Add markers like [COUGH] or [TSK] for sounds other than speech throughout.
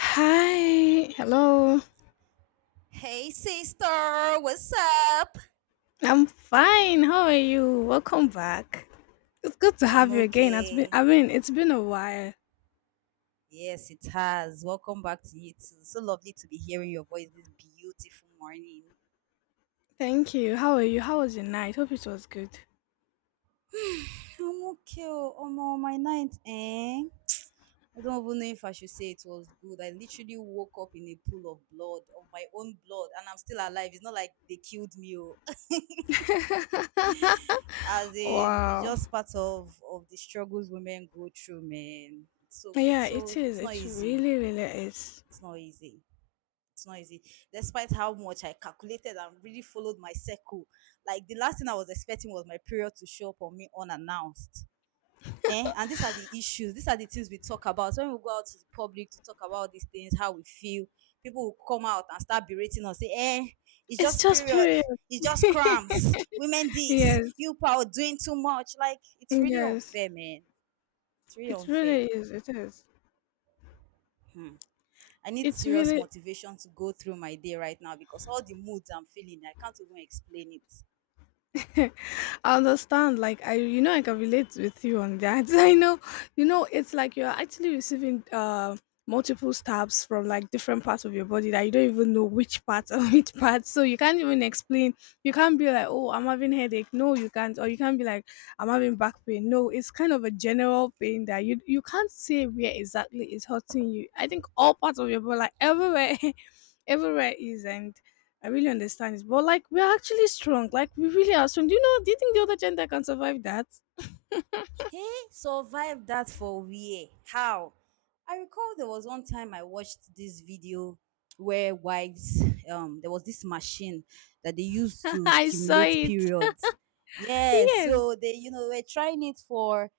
Hi, hello. Hey, sister, what's up? I'm fine. How are you? Welcome back. It's good to I'm have you again. It's been, okay. It's been a while. Yes, it has. Welcome back to you too. So lovely to be hearing your voice this beautiful morning. Thank you. How are you? How was your night? Hope it was good. I'm okay. Oh, Omo, my night, eh? I don't even know if I should say it was good. I literally woke up in a pool of blood, of my own blood, and I'm still alive. It's not like they killed me. Oh. [LAUGHS] [LAUGHS] As in, it's Wow. just part of the struggles women go through, man. Yeah, it is. It's not It easy. really, really is. It's not easy. It's not easy despite how much I calculated and really followed my circle. Like, the last thing I was expecting was my period to show up on me unannounced, eh? And these are the things we talk about when we go out to the public to talk about these things, how we feel. People will come out and start berating us, say, eh, it's It's just just period, period. it's just cramps, women, this, Yes, you people are doing too much. Like, it's really yes. unfair, man. It's really It unfair. really is. It is. Hmm. I need It's serious really motivation to go through my day right now, because all the moods I'm feeling, I can't even explain it. [LAUGHS] I understand. Like I I can relate with you on that. [LAUGHS] I know, it's like you're actually receiving multiple stabs from like different parts of your body that you don't even know which part or [LAUGHS] which part. So you can't even explain. You can't be like, oh, I'm having headache. No, you can't. Or you can't be like, I'm having back pain. No, it's kind of a general pain that you can't say where exactly it's hurting you. I think all parts of your body, like everywhere, [LAUGHS] everywhere is, and I really understand it. But like we're actually strong. Like we really are strong. Do you think the other gender can survive that? He survived that for where? How? I recall there was one time I watched this video where there was this machine that they used [LAUGHS] to I saw stimulate it. periods. Yes, Yes. so they, were trying it for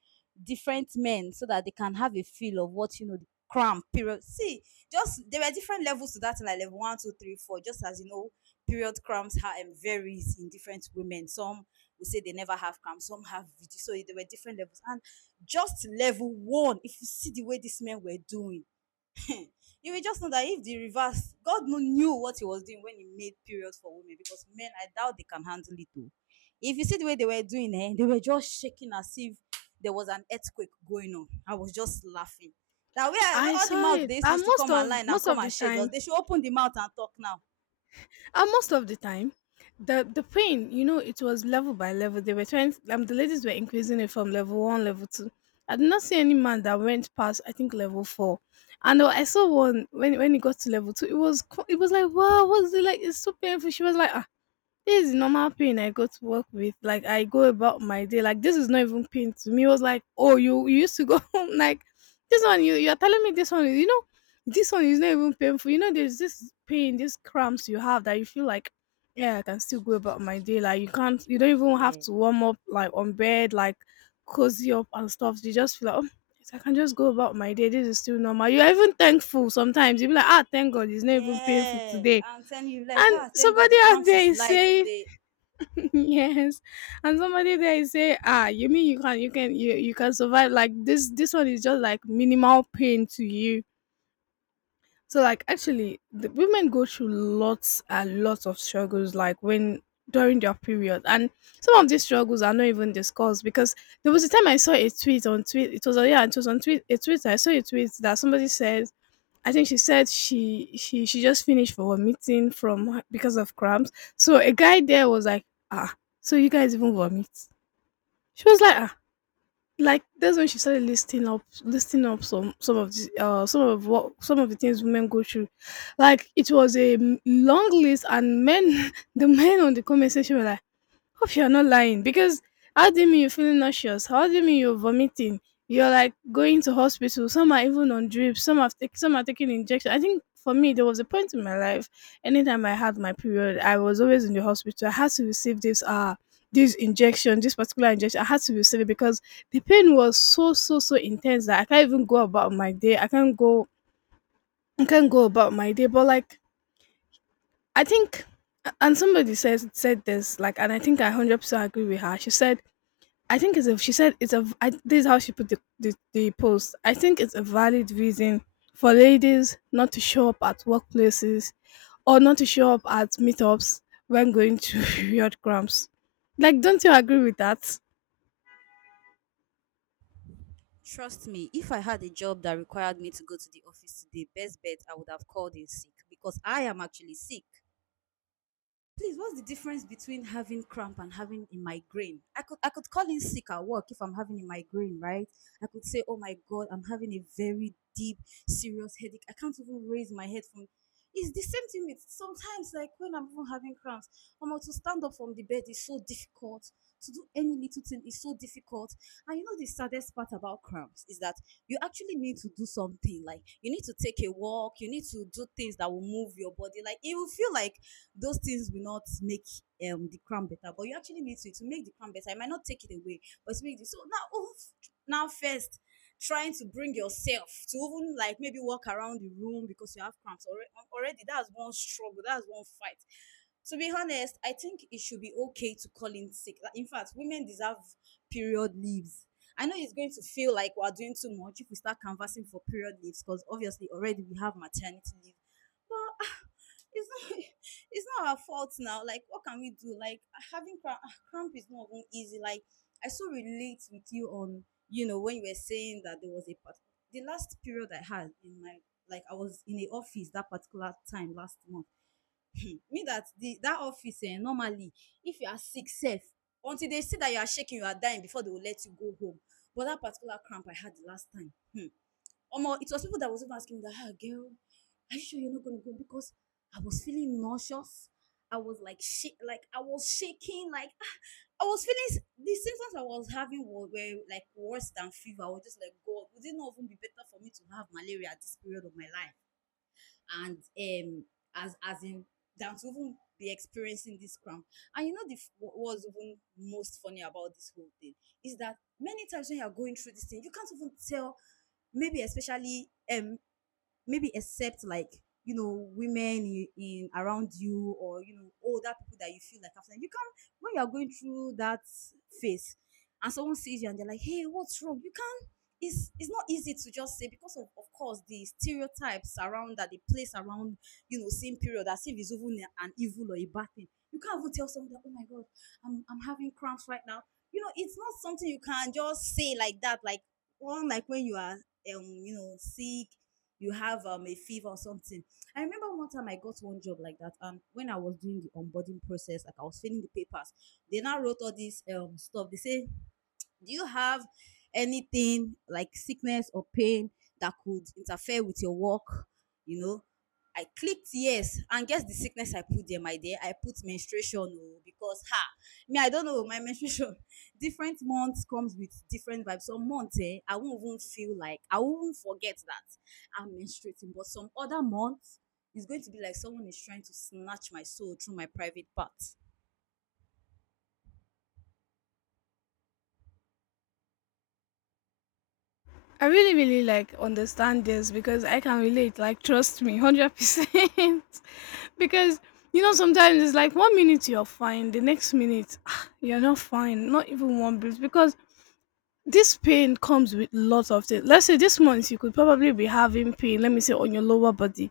different men so that they can have a feel of what, the cramp period. See, just there were different levels to that, like level one, two, three, four, just as you know, period cramps are varies in different women. Some we say they never have cam, some have video. So there were different levels. And just level one, if you see the way these men were doing, [LAUGHS] you will just know that if the reverse, God no knew what he was doing when he made periods for women, because men, I doubt they can handle it too. If you see the way they were doing it, eh, they were just shaking as if there was an earthquake going on. I was just laughing. That where, I all the saw mouth it. they And used to come and lie now, most come of the and shade us. time They should open the mouth and talk now. and most of the time the pain, you know, it was level by level. They were trying the ladies were increasing it from level one, level two. I did not see any man that went past I think level four. And I saw one when he got to level two, it was it was like wow, what's it like? It's so painful. She was like, this is normal pain I go to work with. Like I go about my day. Like this is not even pain to me. It was like, oh, you used to go [LAUGHS] home. Like this one, you're telling me this one You know, this one is not even painful. You know, there's this pain, these cramps you have that you feel like, yeah, I can still go about my day. Like you can't, you don't even have Yeah. to warm up like on bed, like cozy up and stuff. You just feel like, oh, yes, I can just go about my day. This is still normal. You're even thankful sometimes. You be like, ah, thank God, it's not even painful Yeah, today. I'm telling you, like, And ah, thank God, the somebody out crumbs there is is light saying today. [LAUGHS] Yes, and somebody there is say, ah, you mean you can survive like this? This one is just like minimal pain to you. So like actually, the women go through lots and lots of struggles like when during their period, and some of these struggles are not even discussed because there was a time I saw a tweet on tweet. It was on yeah, it was on tweet a tweet. I saw a tweet that somebody said. I think she said she just finished for vomiting because of cramps. So a guy there was like, ah, so you guys even vomit? She was like, ah, like that's when she started listing up some of the some of what some of the things women go through. Like it was a long list, and men [LAUGHS] the men on the comment section were like, hope you're not lying because how do you mean you're feeling nauseous? How do you mean you're vomiting? You're like going to hospital. Some are even on drips. Some have taken Some are taking injection. I think for me there was a point in my life. Anytime I had my period, I was always in the hospital. I had to receive this this injection, this particular injection. I had to receive it because the pain was so so so intense that I can't even go about my day. I can't go about my day. But like I think and somebody says said this like, and I think I 100% agree with her. She said I think it's a, this is how she put the post. I think it's a valid reason for ladies not to show up at workplaces or not to show up at meetups when going to [LAUGHS] period cramps. Like, don't you agree with that? Trust me, if I had a job that required me to go to the office today, best bet I would have called in sick, because I am actually sick. Please, what's the difference between having cramp and having a migraine? I could call in sick at work if I'm having a migraine, right? I could say, "Oh my God, I'm having a very deep, serious headache. I can't even raise my head from." It's the same thing with sometimes, like when I'm even having cramps, I'm to stand up from the bed is so difficult. To do any little thing is so difficult. And you know the saddest part about cramps is that you actually need to do something. Like, you need to take a walk. You need to do things that will move your body. Like, it will feel like those things will not make the crown better, but you actually need to make the crown better. I might not take it away, but to make it so. Now, oof, now first, trying to bring yourself to even, like, maybe walk around the room because you have cramps already, that's one struggle, that's one fight. To be honest, I think it should be okay to call in sick. Like, in fact, women deserve period leaves. I know it's going to feel like we're doing too much if we start canvassing for period leaves, because obviously already we have maternity leave, but it's not, [LAUGHS] it's not our fault now. Like, what can we do? Like, having cramp, cramp is not even easy. Like, I so relate with you on, you know, when you were saying that there was a part. The last period I had in my, like, I was in the office that particular time last month. Me that the, that office, eh, normally, if you are sick sef, until they see that you are shaking, you are dying, before they will let you go home. But that particular cramp I had the last time, Omo, it was people that was even asking me that, ah, girl, are you sure you're not gonna go? Because I was feeling nauseous. I was like, shit, like, I was shaking, like, ah, I was feeling the symptoms I was having were like worse than fever. I was just like, God, would it not even be better for me to have malaria at this period of my life? And as in, than to even be experiencing this cramp. And you know, what was even most funny about this whole thing is that many times when you are going through this thing, you can't even tell. Maybe especially, um maybe, except, like, you know, women in around you, or, you know, older people that you feel like, after, you can, when you are going through that phase and someone sees you and they're like, hey, what's wrong, you can't, it's not easy to just say, because of course the stereotypes around that they place around, you know, same period as if it's even an evil or a bad thing. You can't even tell someone that, oh my God, I'm having cramps right now. You know, it's not something you can just say like that. Like one, like when you are, you know, sick, you have a fever or something. I remember one time I got one job like that, and when I was doing the onboarding process, like, I was filling the papers, they now wrote all this stuff. They say, do you have anything like sickness or pain that could interfere with your work? You know, I clicked yes, and guess the sickness I put there, my dear. I put menstruation oh, because, ha, me I don't know my menstruation. [LAUGHS] Different months comes with different vibes. Some months, eh, I won't even feel, like I won't forget that I'm menstruating, but some other months it's going to be like someone is trying to snatch my soul through my private parts. I really, really like understand this because I can relate. Like, trust me, 100%. [LAUGHS] Because, you know, sometimes it's like one minute you're fine, the next minute ah, you're not fine, not even one bit. Because this pain comes with lots of things. Let's say this month you could probably be having pain, let me say on your lower body.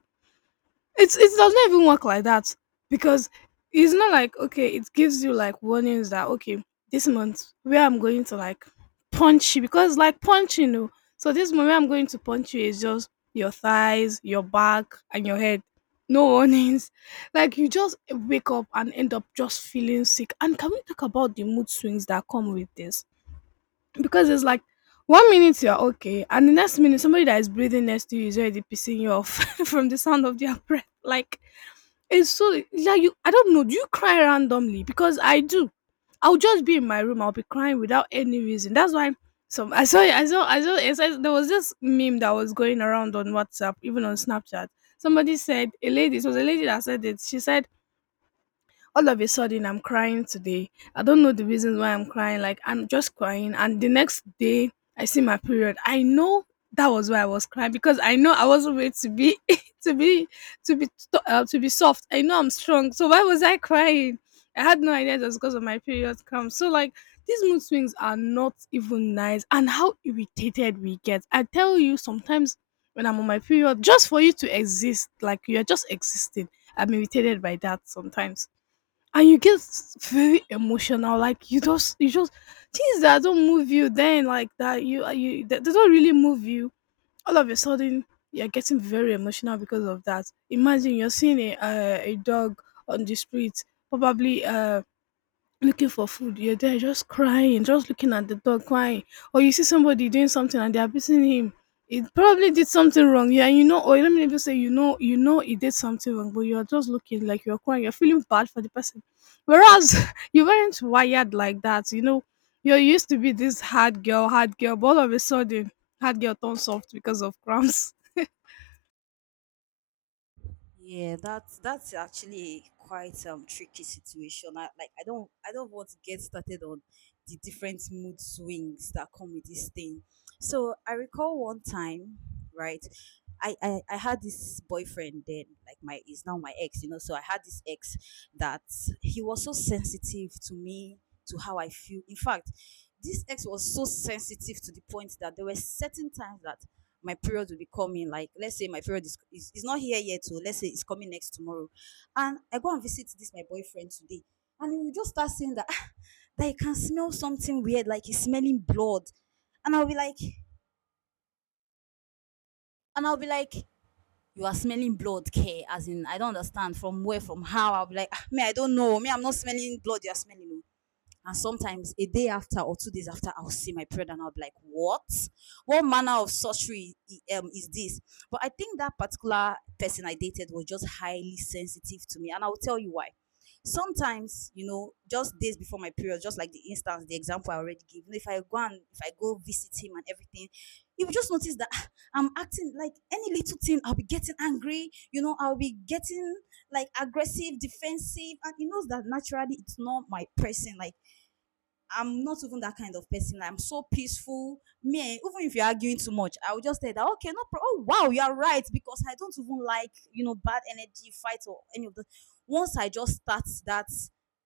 It does not even work like that because it's not like okay, it gives you like warnings that okay, this month where I'm going to like punch you because like punching you know. So this month where I'm going to punch you is just your thighs, your back and your head. No warnings. [LAUGHS] Like you just wake up and end up just feeling sick. And can we talk about the mood swings that come with this? Because it's like one minute you're okay and the next minute somebody that is breathing next to you is already pissing you off [LAUGHS] from the sound of their [LAUGHS] breath. Like it's so yeah, you I don't know, do you cry randomly? Because I do. I'll just be in my room, I'll be crying without any reason. That's why some I saw there was this meme that was going around on WhatsApp, even on Snapchat. Somebody said a lady it was a lady that said it. She said all of a sudden I'm crying today. I don't know the reasons why I'm crying, like I'm just crying, and the next day I see my period. I know that was why I was crying, because I know I wasn't made to be [LAUGHS] to be to be soft. I know I'm strong, so why was I crying? I had no idea it was because of my period come. So like these mood swings are not even nice, and how irritated we get, I tell you. Sometimes when I'm on my period, just for you to exist, like you're just existing, I'm irritated by that sometimes. And you get very emotional, like you just things that don't move you then like that, you they don't really move you. All of a sudden you're getting very emotional because of that. Imagine you're seeing a dog on the street, probably looking for food. You're there just crying, just looking at the dog crying. Or you see somebody doing something and they are beating him. It probably did something wrong. Yeah, you know, or let me even say, you know he did something wrong, but you're just looking, like you're crying, you're feeling bad for the person. Whereas [LAUGHS] you weren't wired like that, you know. You're used to be this hard girl, but all of a sudden hard girl turns soft because of cramps. [LAUGHS] Yeah, that's actually quite tricky situation. I don't want to get started on the different mood swings that come with this thing. So I recall one time, right? I had this boyfriend then, like, my is now my ex, you know. So I had this ex that he was so sensitive to me, to how I feel. In fact, this ex was so sensitive to the point that there were certain times that my period will be coming. Like, let's say my period is not here yet, so let's say it's coming next tomorrow, and I go and visit this my boyfriend today, and he will just start saying that, "Ah, that he can smell something weird, like, he's smelling blood." And I'll be like, and i'll be like you are smelling blood, care, as in, I don't understand, from where, from how. I'll be like, "Ah, me I don't know, me I'm not smelling blood, you're smelling." And sometimes a day after or 2 days after, I'll see my period and I'll be like, what? What manner of sorcery is this? But I think that particular person I dated was just highly sensitive to me. And I'll tell you why. Sometimes, you know, just days before my period, just like the instance, the example I already gave, you know, if I go visit him and everything, you will just notice that, ah, I'm acting, like, any little thing I'll be getting angry, you know, I'll be getting like aggressive, defensive, and he knows that naturally it's not my person. Like, I'm not even that kind of person. I'm so peaceful. Me, even if you're arguing too much, I will just say that okay, no problem. Oh, wow, you are right, because I don't even like, you know, bad energy fight or any of that. Once I just start that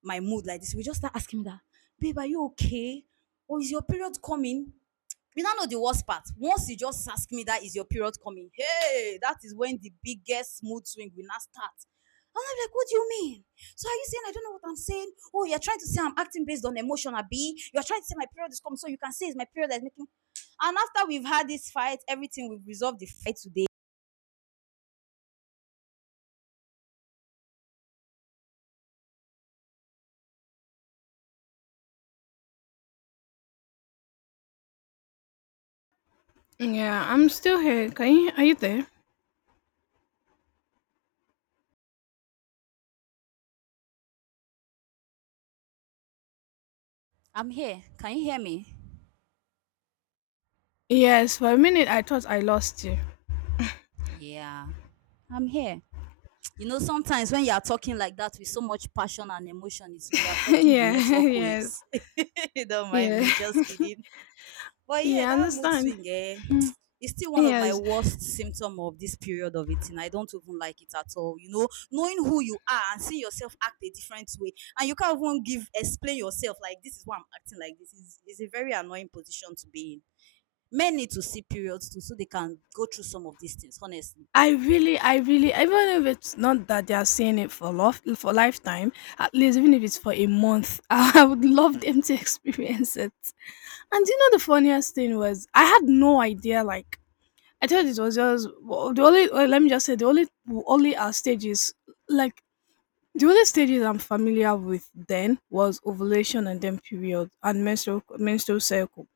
my mood like this, we just start asking me that, babe, are you okay? Or is your period coming? [TSK] You now know the worst part. Once you just ask me that, is your period coming, hey, that is when the biggest mood swing will now start. And I'm like, what do you mean? So are you saying I don't know what I'm saying? Oh, you're trying to say I'm acting based on emotion, Abi. You're trying to say my period is coming, so you can say it's my period that's making. And after we've had this fight, everything, we've resolved the fight today. Yeah, I'm still here. Can you are you there? I'm here. Can you hear me? Yes, for a minute I thought I lost you. [LAUGHS] Yeah, I'm here. You know, sometimes when you are talking like that with so much passion and emotion, it will be affecting the Yeah, [LAUGHS] network yes. waves. [LAUGHS] Don't mind Yeah. me, just kidding. But yeah, Yeah, I that mood understand. swing, Hmm, [TSK] is still one of my yes, worst symptom of this period of it, and I don't even like it at all. You know, knowing who you are and seeing yourself act a different way, and you can't even give explain yourself like this is why I'm acting like this is a very annoying position to be in. Men need to see periods too, so they can go through some of these things. Honestly, I really, even if it's not that they are saying it for love, for lifetime, at least even if it's for a month, [LAUGHS] I would love them to experience it. And you know, the funniest thing was I had no idea. Like I thought it was just the only. Well, let me just say the only only our stage is like the only stages I'm familiar with then was ovulation and then period and menstrual cycle.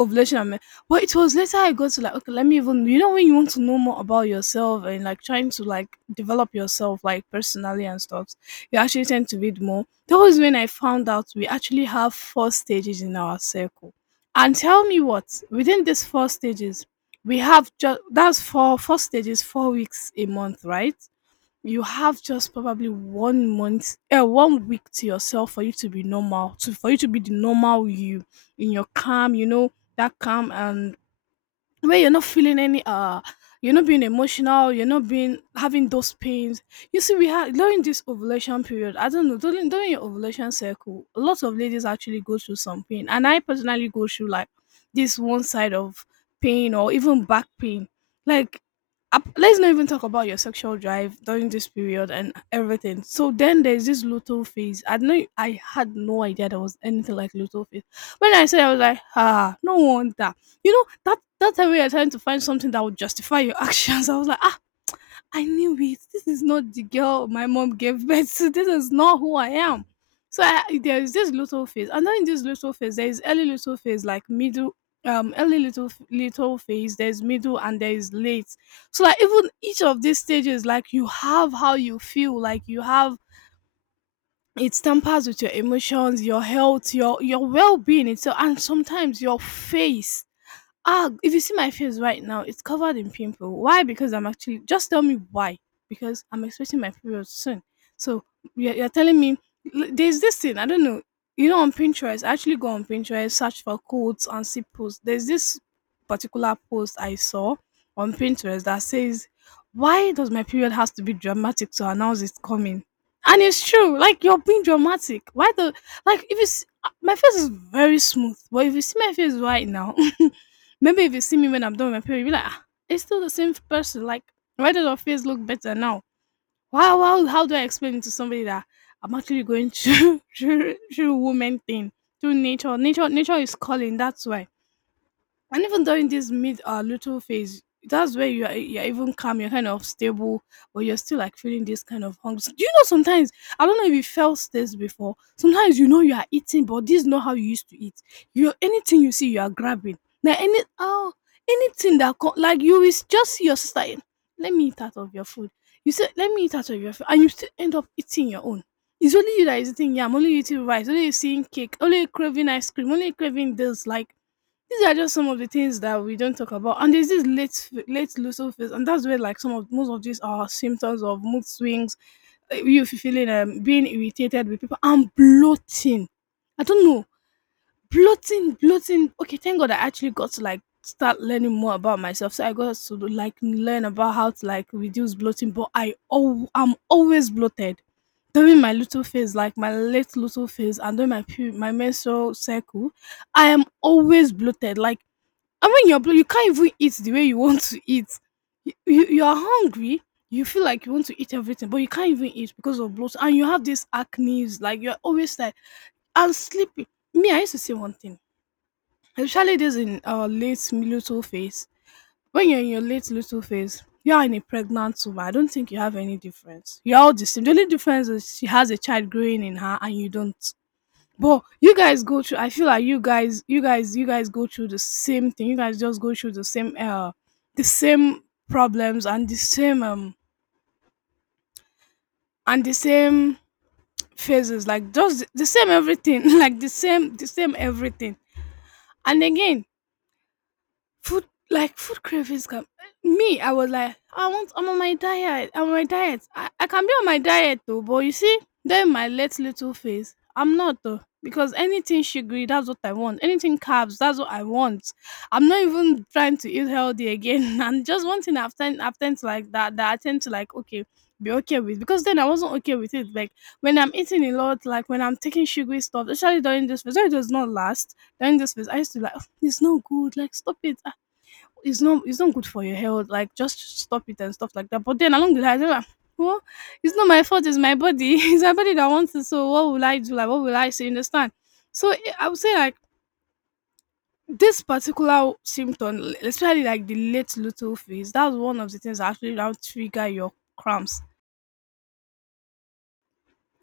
Ovulation and men- but it was later I got to like, okay, let me even, you know, when you want to know more about yourself and like trying to like develop yourself like personally and stuff, you actually tend to read more. That was when I found out we actually have four stages in our circle. And tell me what within these four stages we have just that's four stages, 4 weeks a month, right? You have just probably one month one week to yourself for you to be normal to for you to be the normal you in your calm, you know, that calm, and where you're not feeling any you're not being emotional, you're not being having those pains. You see, we have during this ovulation period, I don't know, during your ovulation cycle a lot of ladies actually go through some pain, and I personally go through like this one side of pain or even back pain, like let's not even talk about your sexual drive during this period and everything. So then there's this luteal phase. I know I had no idea there was anything like luteal phase. When I said, I was like, ah, no wonder, that that time we are trying to find something that would justify your [LAUGHS] actions. I was like, ah, I knew it. This is not the girl my mom gave birth to. This is not who I am. So I, there is this little phase, and then in this little phase, there is early little phase, like middle, early little phase. There's middle and there is late. So like even each of these stages, like you have how you feel, like you have it tampers with your emotions, your health, your well being itself, and sometimes your face. Ah, if you see my face right now, it's covered in pimple. Why? Because I'm actually just tell me why. Because I'm expecting my period soon. So you're telling me there's this thing I don't know. You know, on Pinterest, I actually go on Pinterest, search for quotes and see posts. There's this particular post I saw on Pinterest that says, "Why does my period has to be dramatic to announce it's coming?" And it's true. Like you're being dramatic. Why the like? If you see, my face is very smooth, but if you see my face right now. [LAUGHS] Maybe if you see me when I'm done with my period, you'll be like, ah, it's still the same person. Like, why does your face look better now? Wow, wow, how do I explain it to somebody that I'm actually going through [LAUGHS] through woman thing, through nature? Nature is calling, that's why. And even during this mid little phase, that's where you are, you're even calm, you're kind of stable, but you're still like feeling this kind of hunger. So, do you know sometimes, I don't know if you felt this before, sometimes you know you are eating but this is not how you used to eat. You, anything you see you are grabbing now, any oh, anything that like you is just see your sister, eh, let me eat out of your food. You say let me eat out of your food and you still end up eating your own. It's only you that is eating yam, only you eating rice, only you seeing cake, only you craving ice cream, only you craving this, like these are just some of the things that we don't talk about. And there's this late, late lucidity phase, and that's where like some of most of these are symptoms of mood swings, you feeling being irritated with people, and bloating. I don't know, bloating. Okay, thank God I actually got to like start learning more about myself. So I got to like learn about how to like reduce bloating, but I, oh, I'm always bloated during my little phase, like my late little phase, and during my my menstrual cycle, I am always bloated. Like and when you're blo you can't even eat the way you want to eat. You are hungry, you feel like you want to eat everything, but you can't even eat because of bloat, and you have this acne. Like you're always tired and sleepy. Me, I used to say one thing, especially this in our late luteal phase. When you're in your late luteal phase, you are in a pregnant woman. I don't think you have any difference. You're all the same. The only difference is she has a child growing in her and you don't. But you guys go through, I feel like you guys go through the same thing. You guys just go through the same problems, and the same phases, like just the same everything, [LAUGHS] like the same everything. And again, food, like food cravings come. Me, I was like, I want, I'm on my diet I'm on my diet I can be on my diet though, but you see, then my late little face, I'm not though, because anything sugary, that's what I want, anything carbs, that's what I want. I'm not even trying to eat healthy again. [LAUGHS] And just one thing I've tend to like, that I tend to like, okay, be okay with, because then I wasn't okay with it, like when I'm eating a lot, like when I'm taking sugary stuff, especially during this phase, when it does not last. During this phase I used to like, "Oh, it's not good, like stop it, it's not good for your health. Like just stop it and stuff like that." But then along the line, I don't know, well, it's not my fault. It's my body. [LAUGHS] It's my body that wants it. So what will I do? Like what will I say? You understand? So eh, I would say like this particular symptom, especially like the late luteal phase, that's one of the things that actually now trigger your cramps,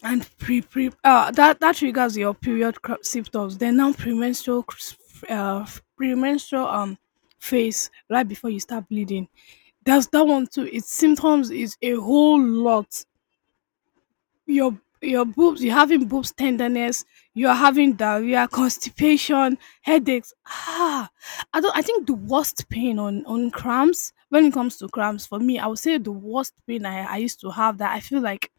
and pre pre that triggers your period symptoms, then now premenstrual premenstrual phase, right before you start bleeding. That's that one too, its symptoms is a whole lot. your your boobs, you're having boobs tenderness, you're having diarrhea, [LAUGHS] constipation, headaches, ah, I don't I think the worst pain on cramps, when it comes to cramps, for me I would say the worst pain I used to have, that I feel like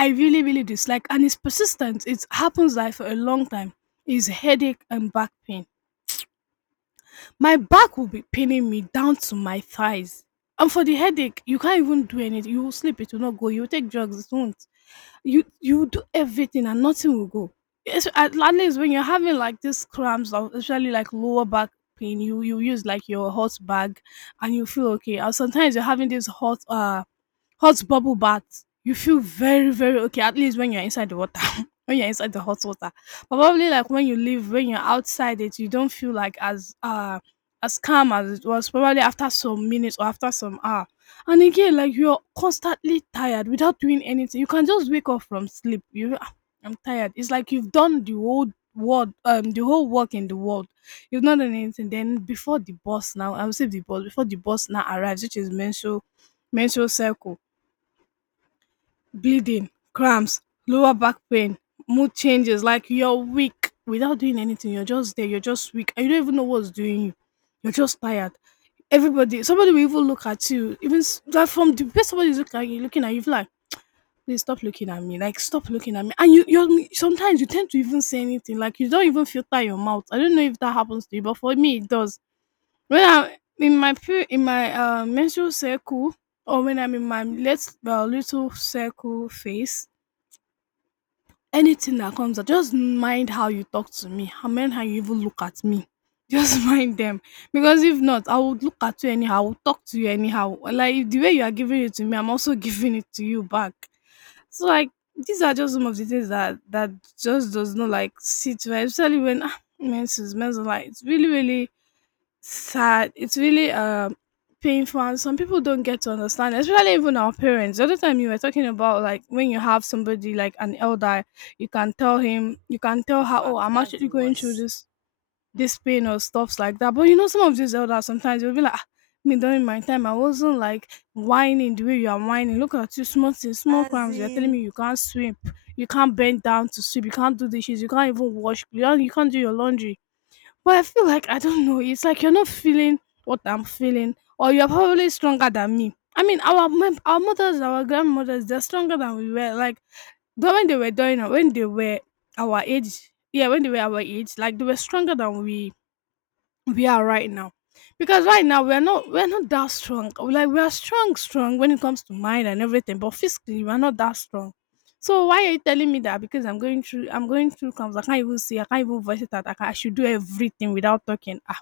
I really, really dislike, and it's persistent. It happens like for a long time. Is headache and back pain. My back will be paining me down to my thighs. And for the headache, you can't even do anything. You will sleep, it will not go. You will take drugs, it won't you do everything and nothing will go. It's, at least when you're having like these cramps, or especially like lower back pain, you use like your hot bag, and you feel okay. Or sometimes you're having this hot hot bubble bath. You feel very very okay. At least when you're inside the water, [LAUGHS] when you're inside the hot water. Probably like when you leave, when you're outside it, you don't feel like as calm as it was, probably after some minutes or after some hours. And again, like you're constantly tired without doing anything. You can just wake up from sleep. You, "Ah, I'm tired." It's like you've done the whole world, the whole work in the world. You've not done anything. Then before the boss now, I will say the boss before the boss now arrives, which is menstrual circle, bleeding, cramps, lower back pain, mood changes. Like you're weak without doing anything. You're just there. You're just weak. And you don't even know what's doing you. You're just tired. Everybody, somebody will even look at you. Even that from the way somebody is looking at you, like, please stop looking at me. Like stop looking at me. And you sometimes you tend to even say anything. Like you don't even filter your mouth. I don't know if that happens to you, but for me it does. When I'm in my in my menstrual circle, or when I'm in my let little circle phase, anything that comes up, just mind how you talk to me, how mind how you even look at me. Just [LAUGHS] mind them. Because if not, I would look at you anyhow, I would talk to you anyhow. Like if the way you are giving it to me, I'm also [LAUGHS] giving it to you back. So like these are just some of the things that just does not like sit well, especially when ah, menses, like it's really, really sad. It's really painful, and some people don't get to understand, especially even our parents. The other time you were talking about like when you have somebody like an elder, you can tell him, you can tell in her, oh, fact, I'm that's the actually going through worst. this this pain or stuffs like that. But you know, some of these elders sometimes you'll be like, "Ah, me during my time, I wasn't like whining the way you are whining. Look at you, small things, small As crimes. You're telling me in, you can't sweep, you can't bend down to sweep, you can't do dishes, you can't even wash, you can't do your laundry." Well, I feel like I don't know. It's like you're not feeling what I'm feeling, or you're probably stronger than me. I mean, our mothers, our grandmothers, they're stronger than we were. Like though when they were doing when they were our age, yeah, when they were our age, like they were stronger than we are right now, because right now we're not that strong. Like we are strong strong when it comes to mind and everything, but physically we're not that strong. So why are you telling me that? Because I'm going through comes I can't even see, I can't even voice it out. I should do everything without talking.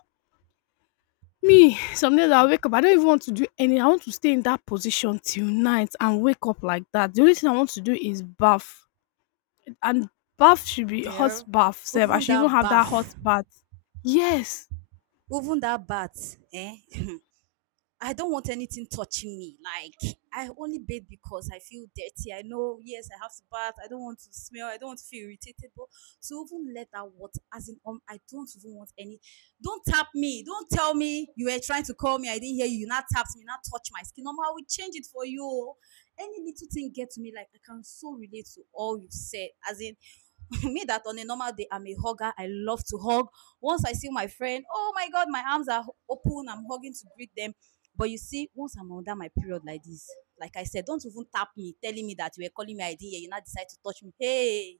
hmm, Me, some days I wake up, I don't even want to do any. I want to stay in that position till night and wake up like that. The only thing I want to do is bath. And bath should be hot girl, bath self. I even should even that have that hot bath, bath. Yes. even that bath, eh? [LAUGHS] I don't want anything touching me. Like I only bathe because I feel dirty. I know, yes, I have to bath. I don't want to smell. I don't want to feel irritated. But to even let that water, as in, I don't even want any. Don't tap me. Don't tell me you were trying to call me. I didn't hear you. You not tapped me. You not touch my skin. No, I will change it for you. Any little thing get to me. Like I can so relate to all you said. As in, [LAUGHS] me that on a normal day I'm a hugger. I love to hug. Once I see my friend, oh my god, my arms are open. I'm hugging to greet them. But you see, once I'm under my period like this, like I said, don't even tap me, telling me that you were calling me. I D. You now decide to touch me. Hey,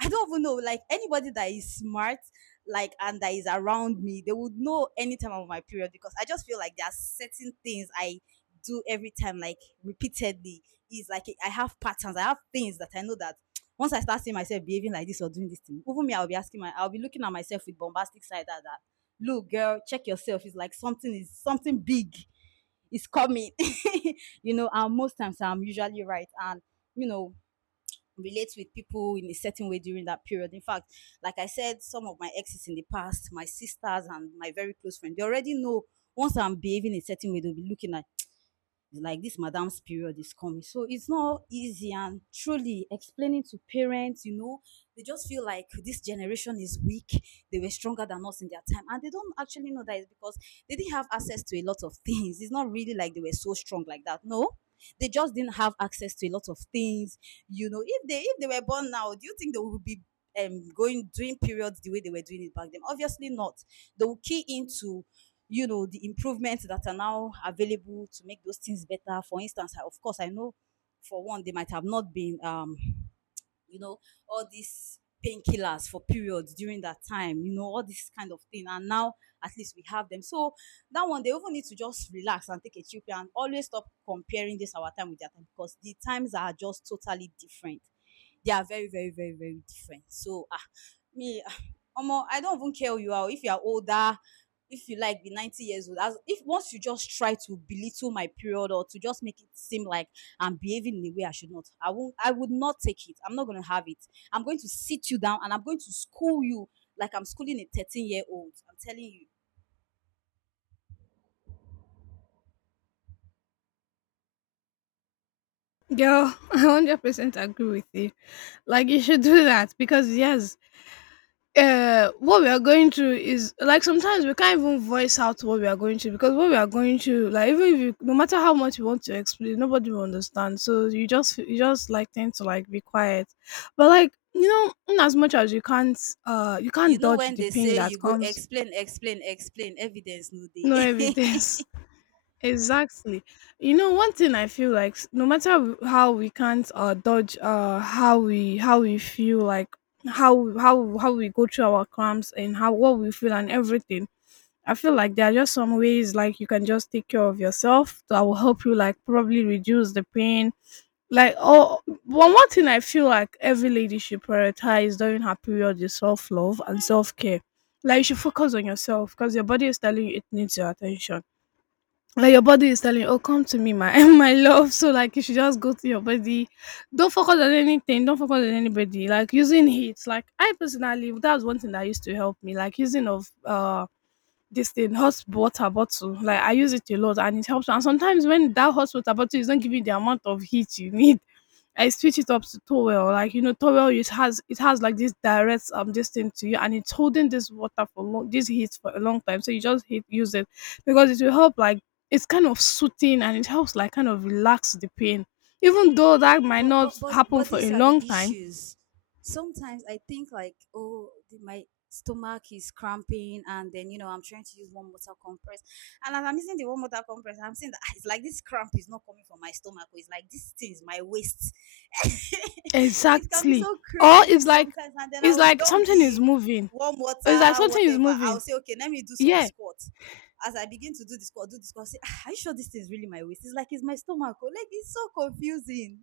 I don't even know. Like anybody that is smart, like and that is around me, they would know any time of my period because I just feel like there are certain things I do every time, like repeatedly. It's like I have patterns. I have things that I know that [TSK] once I start seeing myself behaving like this or doing this thing, even me, I'll be asking my, I'll be looking at myself with bombastic side that look, girl, check yourself. It's like something is something big is coming, [LAUGHS] you know. And most times I'm usually right, and you know, relate with people in a certain way during that period. In fact, like I said, some of my exes in the past, my sisters and my very close friends, they already know once I'm behaving a certain way, they'll be looking at like this madam's period is coming. So it's not easy and truly explaining to parents, you know, they just feel like this generation is weak. They were stronger than us in their time. And they don't actually know that it's because they didn't have access to a lot of things. It's not really like they were so strong like that. No. They just didn't have access to a lot of things. You know, if they were born now, do you think they would be going doing periods the way they were doing it back then? Obviously not. They will key into you know the improvements that are now available to make those things better. For instance, of course I know for one they might have not been you know, all these painkillers for periods during that time, you know, all this kind of thing. And now at least we have them. So that one, they even need to just relax and take a chill pill and always stop comparing this our time with their time because the times are just totally different. They are very, very, very, very different. So ah, me, ah, omo, I don't even care who you are. If you are older, if you like be 90 years old, as if once you just try to belittle my period or to just make it seem like I'm behaving in a way I should not. I won't. I would not take it. I'm not going to have it. I'm going to sit you down and I'm going to school you like I'm schooling a 13-year-old. I'm telling you. Girl, [LAUGHS] I 100% agree with you. Like, you should do that because, yes, what we are going through is like sometimes we can't even voice out what we are going through, because what we are going through, like, even if you, no matter how much you want to explain, nobody will understand. So you just like tend to like be quiet. But, like, you know, in as much as you You can't know dodge when the they pain say that you go comes, explain, explain, explain, evidence no day. no [LAUGHS] evidence. [LAUGHS] Exactly. You know, one thing I feel like no matter how we can't dodge how we feel like how we go through our cramps and how what we feel and everything. I feel like there are just some ways like you can just take care of yourself that will help you like probably reduce the pain. Like one thing I feel like every lady should prioritize during her period is self love and self care. Like you should focus on yourself because your body is telling you it needs your attention. Like your body is telling you, oh, come to me, my [LAUGHS] my love. So like you should just go to your body. Don't focus on anything, don't focus on anybody. Like using heat, like I personally, that was one thing that used to help me. Like using of this thing, hot water bottle. Like I use it a lot and it helps. And sometimes when that hot water bottle is not giving the amount of heat you need, I switch it up to towel. Like you know, towel, it has like this direct this thing to you, and it's holding this water for long, this heat for a long time. So you just use it because it will help. Like it's kind of soothing and it helps like kind of relax the pain, even though that might but not but but happen but for a these are the long time. issues. Sometimes I think like, oh, my stomach is cramping and then you know I'm trying to use warm water compress, and as I'm using the warm water compress I'm seeing that, "Ah, it's like this cramp is not coming from my stomach, or it's like this thing is my waist." [LAUGHS] It can be Exactly. so Or crazy it's like sometimes, and then It's I'll like dump something is the moving. warm It's like water something is whatever. moving. I'll say, okay, let me do some Yeah, squats. As I begin to do the squat, I say, "Ah, are you sure this thing is really my waist? It's like it's my stomach. Oh, like it's so confusing."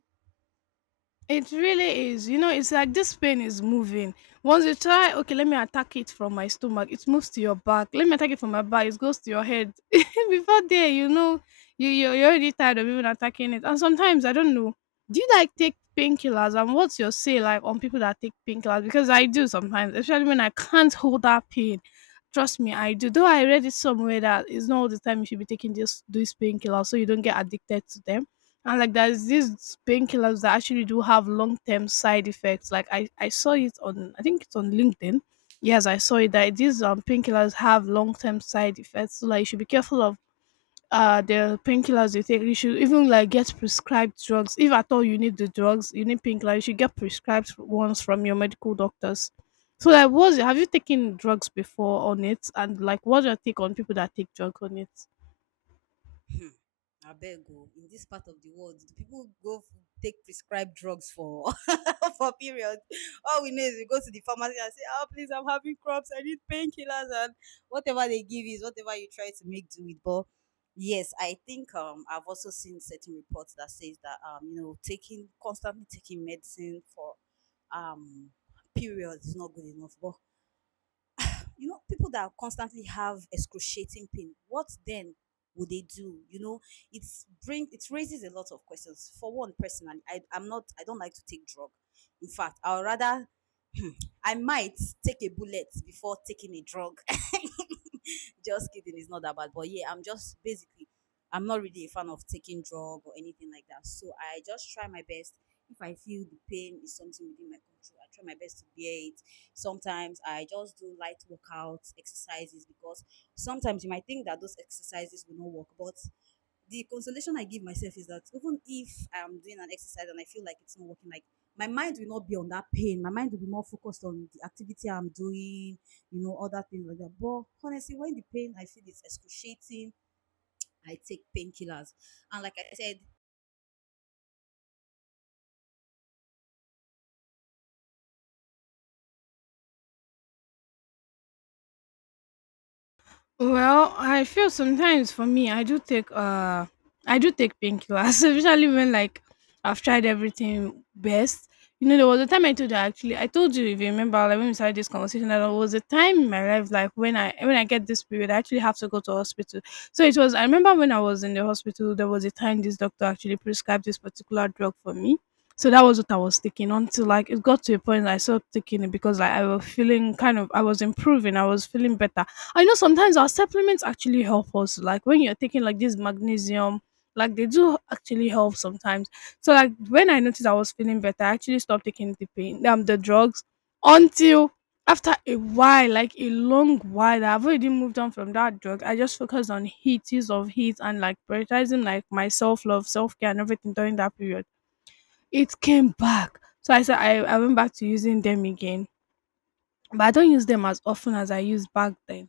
it really is. You know, it's like this pain is moving. Once you try, okay, let me attack it from my stomach. It moves to your back. Let me attack it from my back. It goes to your head. [LAUGHS] Before there, you know, you're already tired of even attacking it. And sometimes I don't know. Do you like take painkillers? And what's your say like on people that take painkillers? Because I do sometimes, especially when I can't hold that pain. Trust me, I do. Though I read it somewhere that it's not all the time you should be taking this these painkillers, so you don't get addicted to them. And like there's these painkillers that actually do have long term side effects. Like I saw it on I think it's on LinkedIn. Yes, I saw it that these painkillers have long term side effects. So like you should be careful of the painkillers you take. You should even like get prescribed drugs. If at all you need the drugs, you need painkillers, you should get prescribed ones from your medical doctors. So like what's have you taken drugs before on it, and like what's your take on people that take drugs on it? Abeg o, in this part of the world the people go take prescribed drugs for [LAUGHS] for period. All we know is we go to the pharmacy and say, oh please, I'm having cramps, I need painkillers, and whatever they give is whatever you try to make do with. But yes, I think, um, I've also seen certain reports that says that, um, you know, taking constantly taking medicine for um periods is not good enough. But you know, people that constantly have excruciating pain, what then would they do? You know, it raises a lot of questions. For one, personally, I'm not, I don't like to take drug. In fact, I'll rather [CLEARS THROAT] I might take a bullet before taking a drug. [LAUGHS] [LAUGHS] Just kidding, it's not that bad. But yeah, I'm just basically, I'm not really a fan of taking drug or anything like that. So I just try my best. If I feel the pain is something within my control, I try my best to bear it. Sometimes I just do light workout exercises because sometimes you might think that those exercises will not work, but the consolation I give myself is that even if I'm doing an exercise and I feel like it's not working, like my mind will not be on that pain. My mind will be more focused on the activity I'm doing, you know, other things like that. But honestly, when the pain I feel is excruciating, I take painkillers. And like I said, Well, I feel sometimes for me, I do take painkillers, [LAUGHS] especially when like I've tried everything best. You know, there was a time I told you, actually, I told you if you remember like when we started this conversation, that there was a time in my life like when I get this period, I actually have to go to hospital. So it was, I remember when I was in the hospital, there was a time this doctor actually prescribed this particular drug for me. So that was what I was taking until like it got to a point that I stopped taking it because like I was feeling kind of, I was improving, I was feeling better. I know sometimes our supplements actually help us. Like when you're taking like this magnesium, like they do actually help sometimes. So like when I noticed I was feeling better, I actually stopped taking the pain the drugs until after a while, like a long while, I've already moved on from that drug. I just focused on heat, use of heat, and like prioritizing like my self love, self care, and everything during that period. It came back, so I said I went back to using them again, but I don't use them as often as I used back then.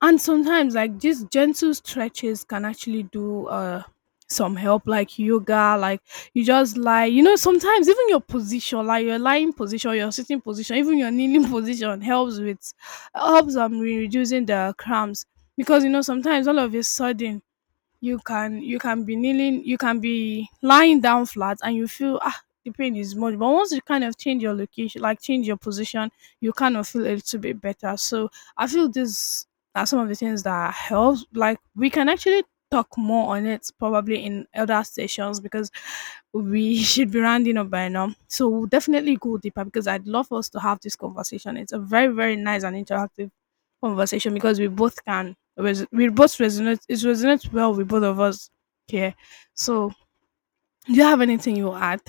And sometimes like these gentle stretches can actually do some help, like yoga. Like you just lie, you know, sometimes even your position, like your lying position, your sitting position, even your kneeling [LAUGHS] position helps with helps reducing the cramps, because you know, sometimes all of a sudden you can be kneeling, you can be lying down flat and you feel ah the pain is much, but once you kind of change your location, like change your position, you kind of feel a little bit better. So I feel these are some of the things that helps, like we can actually talk more on it probably in other sessions, because we [LAUGHS] should be rounding up by now. So we'll definitely go deeper, because I'd love us to have this conversation. It's a very very nice and interactive conversation, because we both can we both resonate, it resonates well with both of us here. So do you have anything you add?